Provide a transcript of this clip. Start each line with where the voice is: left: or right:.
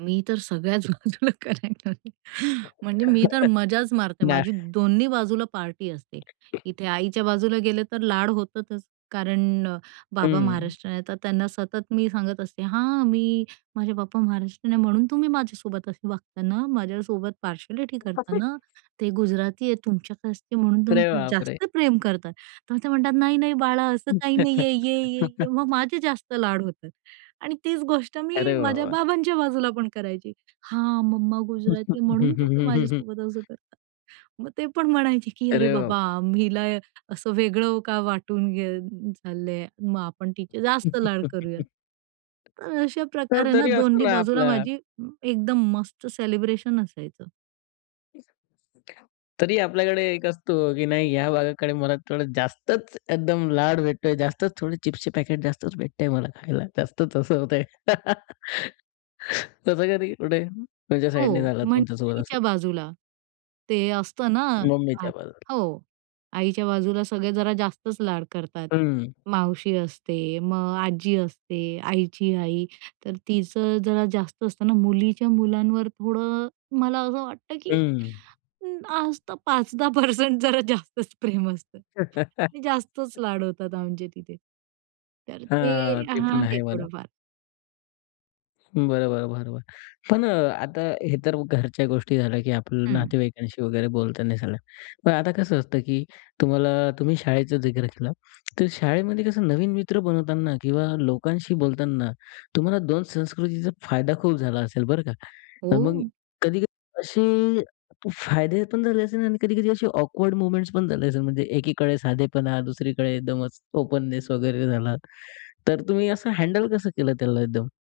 right: मी तर सगळ्याच बाजूला करायची. म्हणजे मी तर मजाच मारते.
left: नाही.
right: माझी दोन्ही बाजूला पार्टी असते. इथे आईच्या बाजूला गेले, तर लाड होतातच. कारण अ, बाबा
left: हं.
right: महाराष्ट्रीयन आहेत. तर त्यांना सतत मी सांगत असते. "हां, मी माझे पापा महाराष्ट्रीयन आहे, म्हणून तुम्ही माझ्यासोबत असे वागता ना. माझ्यासोबत पार्शलिटी करता
left: [unintelligible]
right: ना. ते गुजराती आहे, तुमच्याकडे असते म्हणून तुम्ही
left: अरे,
right: त
left: बापरे!
right: जास्त प्रेम करताय." तर ते म्हणतात, "नाही नाही बाळा. असं काही नाहीये. ये, ये, ये." मग माझे जास्त लाड होतात आणि तीच गोष्ट मी
left: अरे, वाह,
right: माझ्या
left: वाह!
right: बाबांच्या बाजूला पण करायची. "हां, मम्मा गुजराती आहे. म्हणून
left: हं, हं,
right: तुम्ही
left: हं, हं, हं.
right: माझ्यासोबत असं करता." मग ते पण म्हणायचे की, "अरे,
left: अरे बापर
right: बाबा आम्ही हिला अ, असं वेगळं का वाटून ग चाललंय. मग आपण तिचे जास्त लाड करूयात." तर अशा
left: तर
right: प्रकारे ना
left: तरी असतं
right: दोन्ही
left: ना
right: बाजूला
left: आपला.
right: माझी एकदम मस्त सेलिब्रेशन असायचं.
left: तरी आपल्याकडे एक असतो की नाही ह्या भागाकडे मला थोडं जास्तच एकदम लाड भेटतोय, जास्तच थोडं चिप्सचे पॅकेट जास्तच भेटतंय, मला खायला जास्तच असं होतंय. तसं कधी कुठे तुमच्या साइडनी
right: हो,
left: झाला
right: म्हणजे
left: तुमच्यासोबत असं?
right: आईच्या बाजूला. ते असतं ना
left: मम्मीच्या
right: हां,
left: बाजूला.
right: हो. आईच्या बाजूला सगळे जरा जास्तच लाड करतात.
left: हम्म.
right: मावशी असते, मग आजी असते. आईची आई. तर तिचं जरा जास्त असतं ना मुलीच्या मुलांवर थोडं मला असं वाटतं की
left: हम्म.
right: अ, आज तर 5-10% जरा जास्तचं प्रेम असतं. ते जास्तचं लाड होतात आमचे तिथे. तर ते
left: हां, ते
right: हां,
left: पण
right: आहे
left: आहे म्हणा.
right: थोडंफार.
left: बरं, बरं, बरं, बरं. पण अ, आता हे तर घरच्या गोष्टी झाल्या की आपल्या
right: हं.
left: नातेवाईकांशी वगैरे बोलताना हे सगळ्या. पण आता कसं असतं की तुम्हाला तुम्ही शाळेचं जिकर केला. तर शाळेमध्ये कसं नवीन मित्र बनवताना किंवा लोकांशी बोलतांना तुम्हाला 2 संस्कृतीचा फायदा खूप झाला असेल बरं का. अ, मग
right: हो.
left: कधी-कधी असे फायदे पण झाले असेल आणि कधी-कधी असे ऑकवर्ड मोमेंट्स पण झाले असेल म्हणजे एकीकडे साधेपणा दुसरीकडे एकदमच ओपननेस वगैरे झाला. तर तुम्ही असं हँडल कसं केलं त्याला एकदम?